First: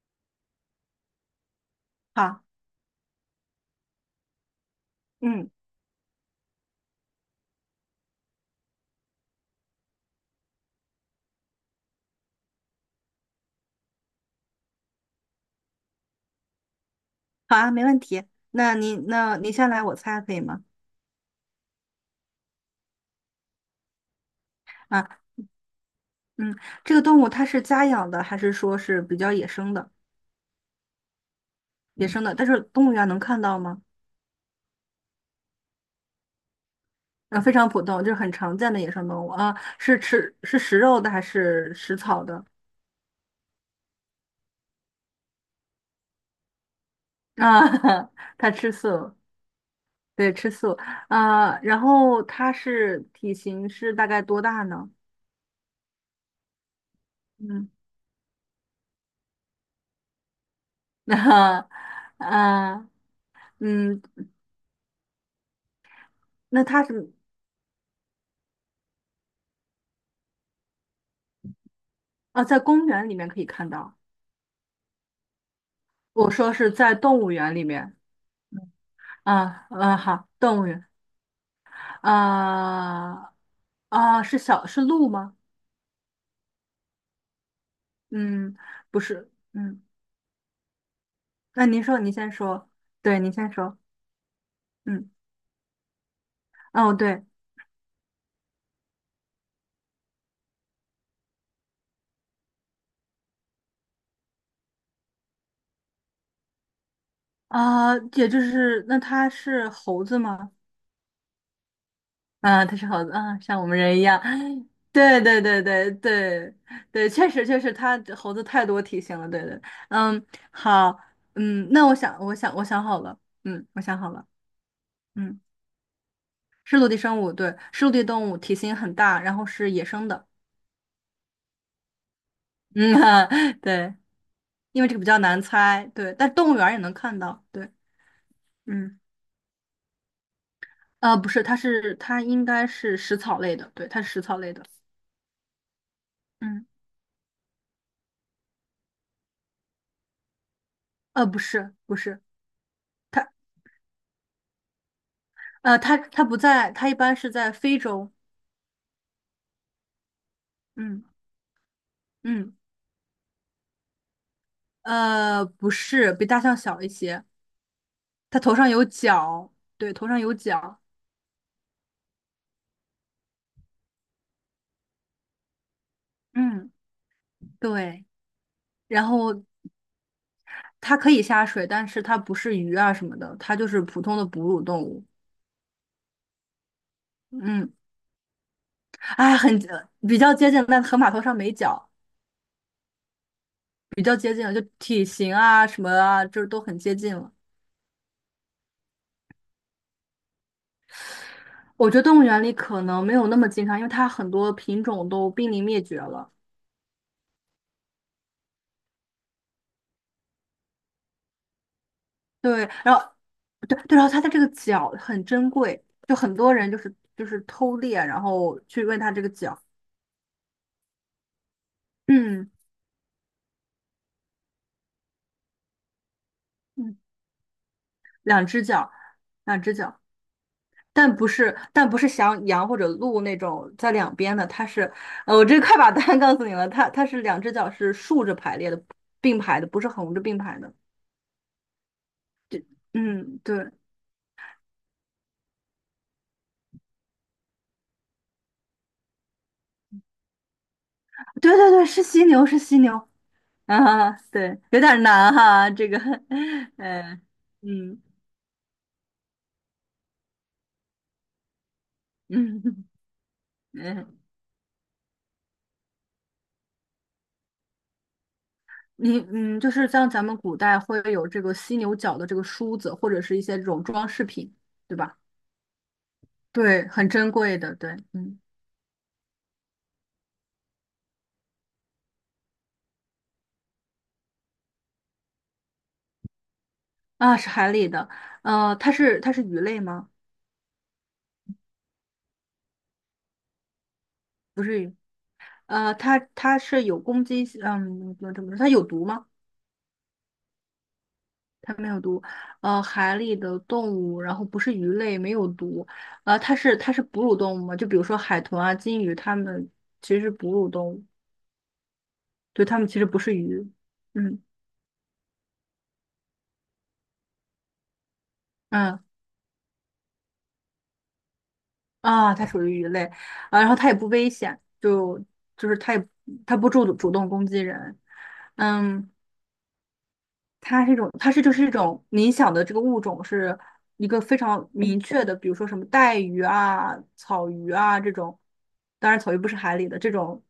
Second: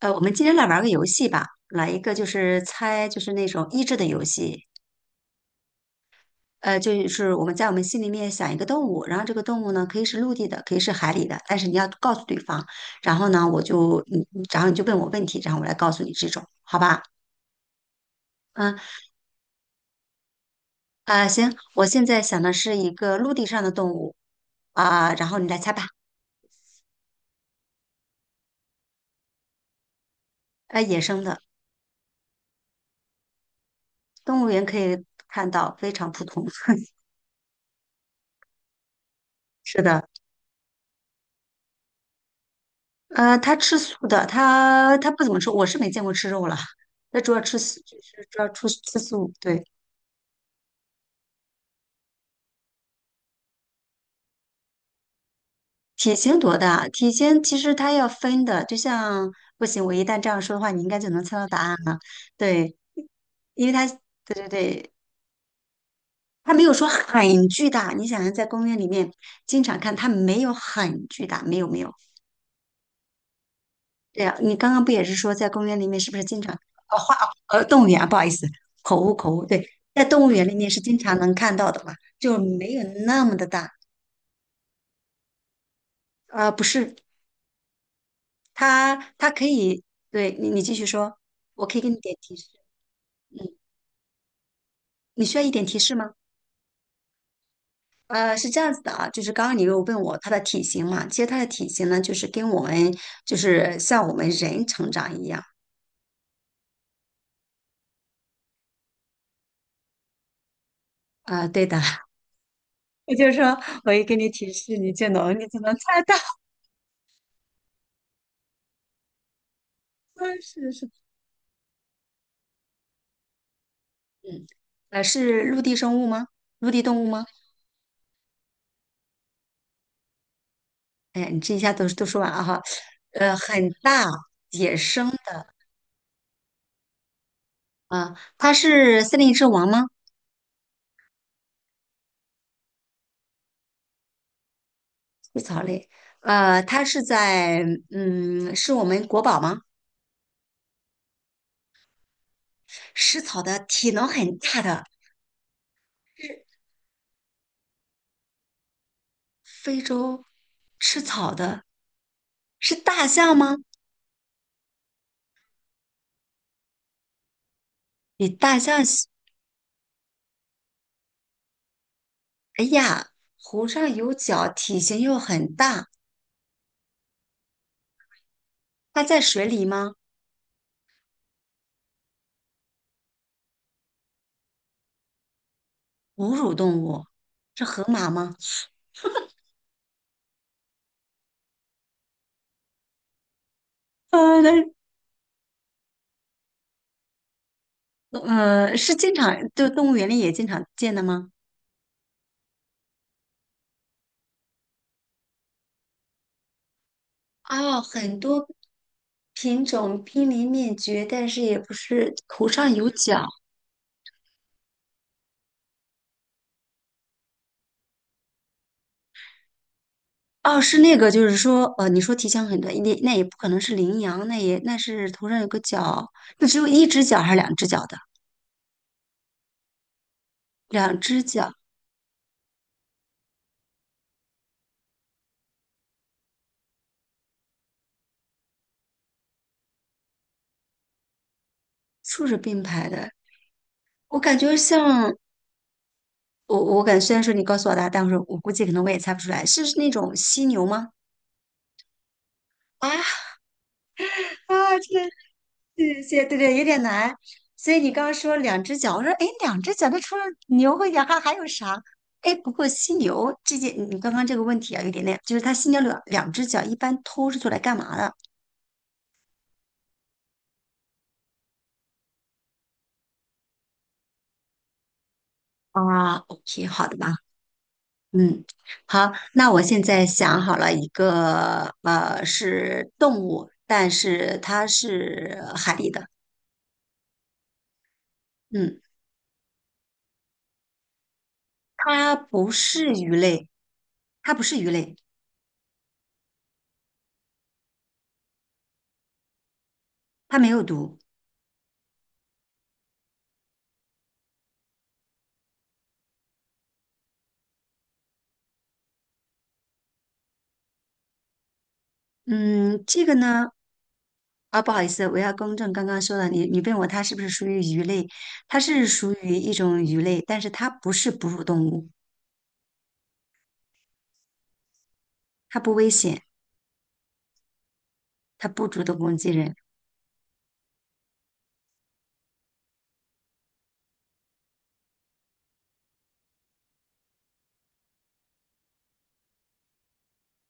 我们今天来玩个游戏吧，来一个好，猜，就是那种益智的游戏。嗯，就是我们心里面想一个动物，然后这个动物呢可以是陆地的，可以是海里的，但是你要告诉对方。然后呢，我就你，你然后你就问我问题，然后我来告诉你这种，好吧？好啊，没问题。那嗯你那你先来，我猜可以吗？啊，行，我现在想的是一个陆地上的动物啊，啊，然后你来猜吧。嗯，这个动物它是家养的，还是说是比较野生的？呃，野生的，野生的，但是动物园能看到吗？动物园可以看到，非常普通。啊，非常普通，就是很常见的野生动物啊。是是的。吃是食肉的还是食草的？呃，他吃素的，他不怎么吃，我是没见过吃肉了，他主要吃啊，素，就 是主要它吃吃吃素，素。对，对，吃素。啊，然后它体型是大概多大呢？体型多大？体型其嗯，实它要分的，就像不行，我一旦这样说的话，你应该 就能猜到答那、案了。对，啊，因为它，嗯，对对对，它没那有它说是很巨大。你想想，在公园里面经常看，它没有很巨大，没有没有。啊，在公园里面可以看到。对呀，你刚刚不也是说在公园里面是不是我经说常是在呃花动物园里动物面园啊？不好意思，口误口误。啊，对，嗯，在动好，物园里动物面是园经常能看到的嘛，就没有那啊，么的大。啊，是鹿吗？啊，不是，嗯，它不它是，可嗯，以，对你继续说，我那可以您给你说，您点先提示。说，对，您先嗯，说，嗯，你需要一点提示吗？哦，对呃，是这样子的啊，就是刚刚你又问我它的体型嘛，其实它的体型呢，就是跟我们就是像我们人成长一样。啊，也就是那它是猴子吗？啊、对的，啊，它是猴 子我就啊，说像我们我人一一给样，你提 示，你就对能对你就对能对猜到。对对，确实确实，它猴子太多体型了，对对，嗯，是是。好，嗯，那我想好了，嗯，我想好了，嗯，呃，嗯。是陆地生物吗？陆是地陆地动物生吗？物，对，是陆地动物，体型很大，然后是野生的。哎呀，你这一下都说完了哈。嗯，呃，很对，大，野因为这个比生较难的猜，对，但动物园儿也能看到，对，啊，它嗯，是森林之王吗？不是，它应该是食草类的，对，它是食草类的，食草类，呃，嗯，它是在嗯，是我们国宝吗？不是，不是，食它，草的，体能很大的，它是不在，它一般是在非洲，非洲吃嗯草的，嗯，是大象吗？不是，比大象小一些，比它头大上象有小，角，对，头上有角，哎呀，湖上有脚，体型又很大，嗯，对，它然在后。水里吗？它可以下水，但是它不是鱼啊什么的，它就是普通的哺乳动物。哺乳动物，是嗯，河马吗？哎，比较接近，但河马头上没角，比较接呃，近那了，就体型啊什么啊，就是都很接近了。嗯，呃是经常，就动物园里也经常见的吗？我觉得动物园里可能没有那么经常，因为它很多品种都濒临灭绝了。哦，很多品种濒临灭绝，但是也不是头对，上有然后角。对对，然后它的这个角很珍贵，就很多人就是偷猎，然后去问它这个角。哦，是那个，就是说，呃，你说体型嗯很短，那也不可能是羚羊，那是头上有个角，那只有一嗯，只角还是两只角的？两只脚，两只脚。两但只不角，是，但不是像羊或者鹿那种在两边的，它是，我这快把答案告诉你了，它是两只脚是竖着排列的，并排的，不是横着并排的。竖着并排的。嗯，对，我感觉像我感觉虽然说你告诉我答案，但是我估计可能我也猜不出来，是那种犀牛吗？对对对，是犀牛，是犀啊，牛。啊，对，啊！有点真的难哈，这个，谢谢，对对，有 点难。呃，所以你嗯刚刚说两只脚，我说哎，诶两只脚，那除了牛和羊还有啥？哎，不过嗯犀牛这件，你刚嗯 刚这个问题啊，有点那，就是它犀牛两只脚一般偷是做来干嘛的？你就是像咱们古代会有这个犀牛角的这个梳子，或者是一些这种装饰品，对吧？啊，OK，对，好的吧，很珍贵的，对，嗯。嗯，好，那我现在想好了一个，呃，是动物，但是它是海里的，啊，是海里的，嗯，它是鱼类吗？它不是鱼类，它不是不鱼是鱼，类，它是有攻击性，嗯，怎么说？它有毒吗？它没有毒，它没有毒，海里的动物，然后不是鱼类，没有毒，它是哺乳动物吗？就比如说海豚啊、金鱼，它们其实是哺乳动物，对，它嗯，们其这实个不是呢。鱼，嗯啊，不好意思，我要更正刚刚说的，你问我它是不是属于鱼类，它是嗯属于一种鱼类，但是它不是哺乳动物，啊，它属于鱼类，啊，然后它也不危险，就它就不是危它也险，它不主动攻击人，它不主动嗯。攻击人，它是一种，它是就是一种你想的这个物种是一个非常明确的，比如说什么带鱼啊、草鱼啊这种，当然草鱼不是海里的这种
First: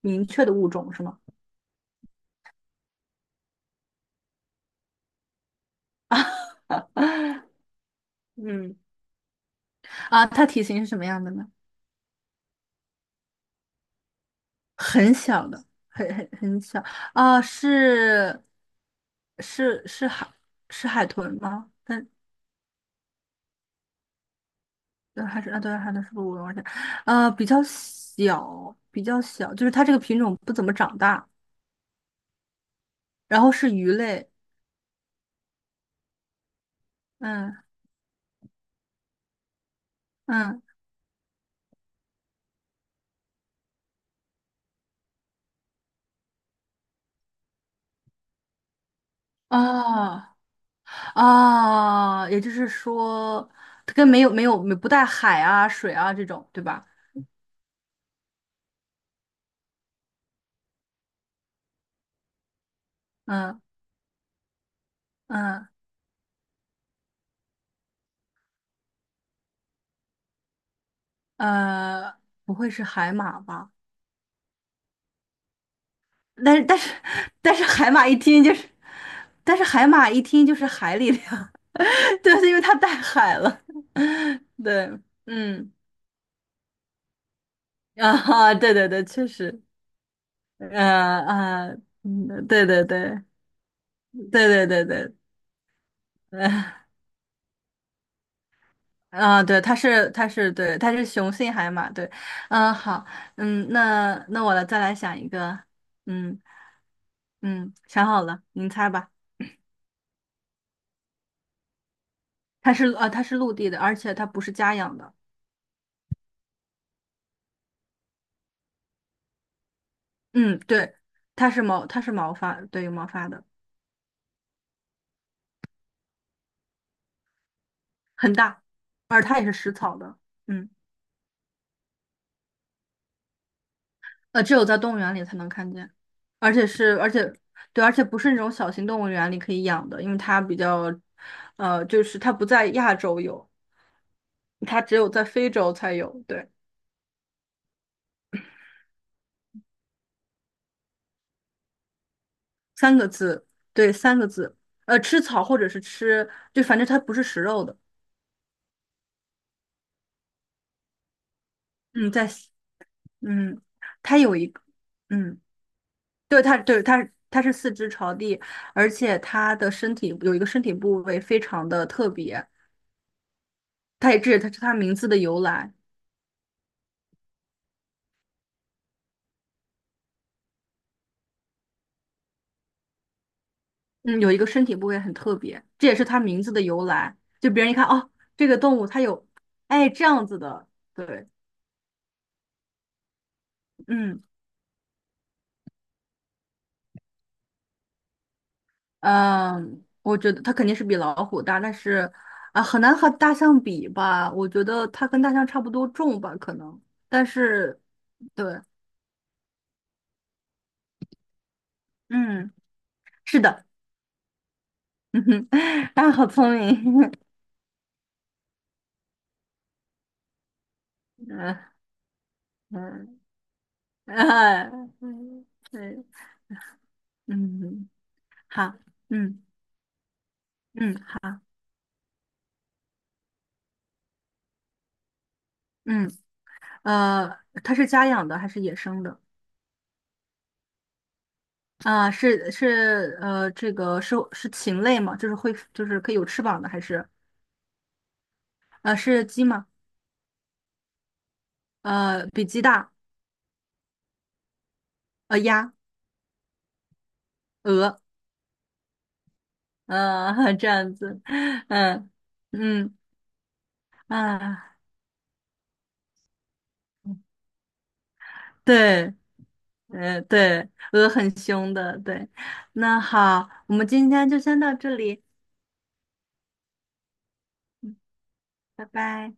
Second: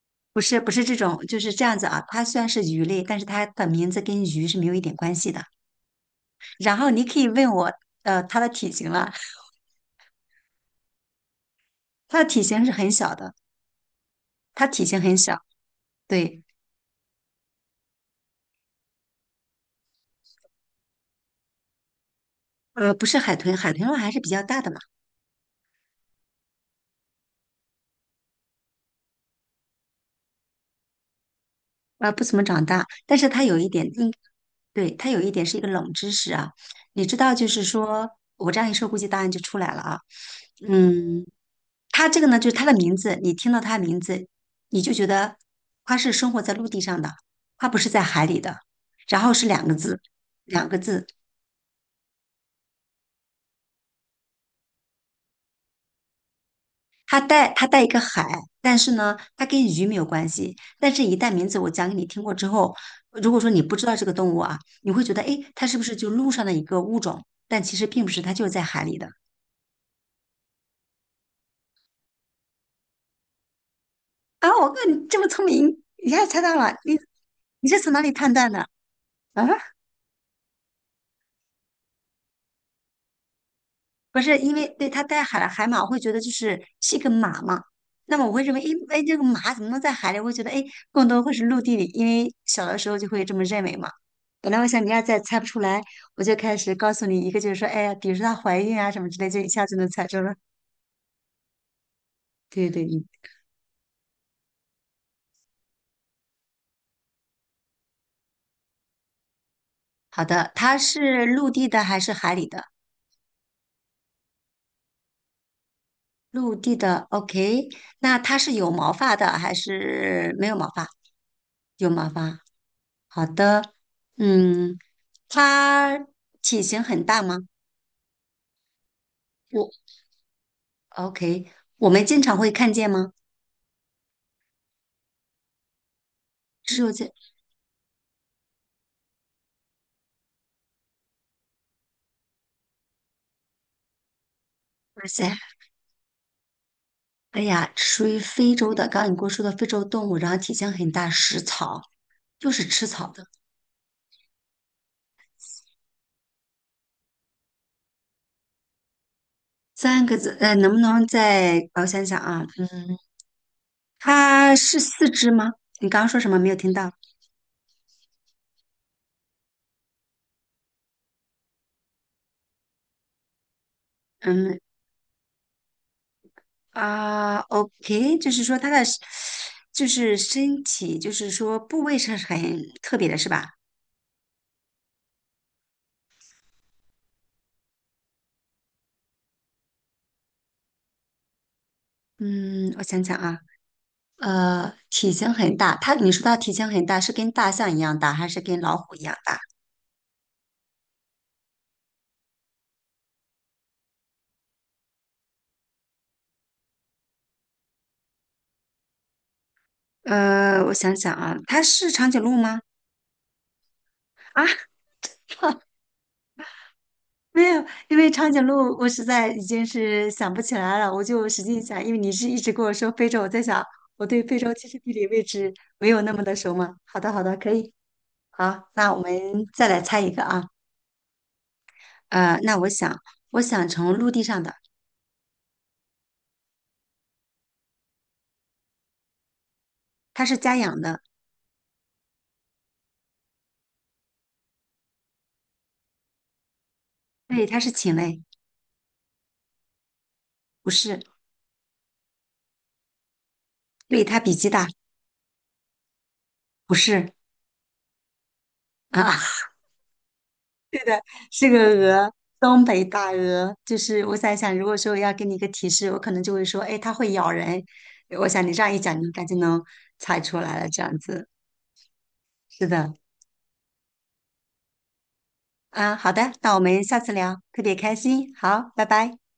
明不确的是物不是种这是种，吗？就是这样子啊。它虽然是鱼类，但是它的名字跟鱼是没有一点关系的。然后你可以 问我，呃，它的体嗯，型了，啊，它体型是什么样的呢？它的体型是很小的，它体型很很小，小的，很很对，很小啊，是是是海是海豚吗？但呃，不是海豚，海豚的话还是比较大的嘛。还是啊，对，海豚是不是我忘记了？比较小，比较小，就是它这个品种不怎么长大，呃，不怎么长大，但是然它后有一是点，鱼嗯，类。对，它有一点是一个冷知识啊。你知道，就嗯是说我这样一说，估计答案就出来了啊。嗯，嗯，它这个呢，就是它的名字，你听到它的名字，你就觉得它是生活在陆地上的，它不是在海里的。然后是两个字，哦两个字，哦，也就是说，它跟没有不带海啊、水啊这种，对吧？它带一个海，但是呢，它跟鱼没有关系。但是，一旦名字我讲给你听过之后，如果说嗯你不知道这个动物啊，你会觉得，诶，它嗯是不是就陆上的一个物种？但其实并不是，它就是在海里的。呃，不会是海马吧？啊，我看你这么聪明，一下猜到但是了，但是 你 但是你是海从哪马里一判听断就的？是，啊？但是海马一听就是海里的呀，对，因为它带海了，不是因 为对对，它带海了海嗯马，我会觉得就是是一个马嘛。那么我会认啊，为，哎对对哎，对，这个确马怎实，么能在海里？我会觉得，哎，更多会是陆啊，地里，因为嗯，小对的对时候就对会这么认为嘛。对本来我对想对你要对。再猜不出来，我就开始 告诉你一个，就是说，哎呀，比如说她怀孕啊什么之类，就啊，一对，下它就能猜是，出它了。是，对，它是雄性海马，对，对嗯，对，嗯，好，嗯，那我来想一个，嗯嗯，想好了，您猜吧，好的，它是陆地的还是海里的？它是陆地的，而且它不是家养的，陆地的，OK。那它是有毛发的还是没有嗯，毛发？对，它是毛，有它毛是毛发。发，对，有毛好发的，的，嗯。它体型很大吗？很大，而它也是我 食草的，嗯，OK，我们经常会看见吗？只有在动物园里才能看见，而且只有是，这而且对，而且不是那种小型动物园里可以养的，因为它比较，就是它不在亚洲有。它只哇有在塞，非洲才有，对，哎呀，属于非洲的，刚刚你跟我说的非洲动物，然后体型很大，食草，就是吃三个草的。字，对，三个字，吃草或者是吃，就反正它不是食肉的，三个字，呃，能不能再我想嗯，想在，啊？嗯，嗯，它有一它个，是四肢嗯，吗？你刚刚说什么对，没有它，听对，到？它是四肢朝地，而且它的身体有一个身体部位非常的特别，它也这也它嗯是它名字的由来，啊，OK，就是说它的就是身体，就是说部位是很特别的，是吧？嗯，有一个身体部位很特别，这也是它名字的由来，就别人一看，哦，这个动物它有，哎，这样子的，对，嗯，我想想啊。嗯。呃，体型很大，你说它体型很大，是跟大象一样大，还是跟老虎一样大？嗯，我觉得它肯定是比老虎大，但是啊，很难和大象比吧？我觉得它跟大象差不多重吧，可能。但是，对，呃，我想想啊，它是长颈鹿嗯，吗？是的，啊，嗯哼，啊，好聪明，没有，因为长颈鹿我实在已经是想不起来了，我就 使嗯劲想，因为你是一直跟我说非嗯洲，我在想我对非洲哎，其实地理位嗯置没有对那么的熟嘛。好的，好的，可以，嗯，好，好，那我们嗯再来猜一个啊，嗯好，呃，那我想，我想从陆地上的，嗯呃，它是家养的还是野生的？它是家养的，啊，这个是禽类吗？就是会就是可以有翅膀的，还是对，它是禽类，是鸡吗？不是，比鸡大，对，它比鸡大，鸭，不是鹅，啊。这样子，是个嗯鹅，东北嗯大鹅。就是我在想，如啊，果说要给你一个提示，我可能就会说，哎，它会咬人。我想你这样一讲，你应对，该就能猜出来了。对，这样鹅子，很凶的，对，是的，那好，我们今天就先到这里，啊，好的，那我们下次聊，特别开心。好，拜拜拜。拜。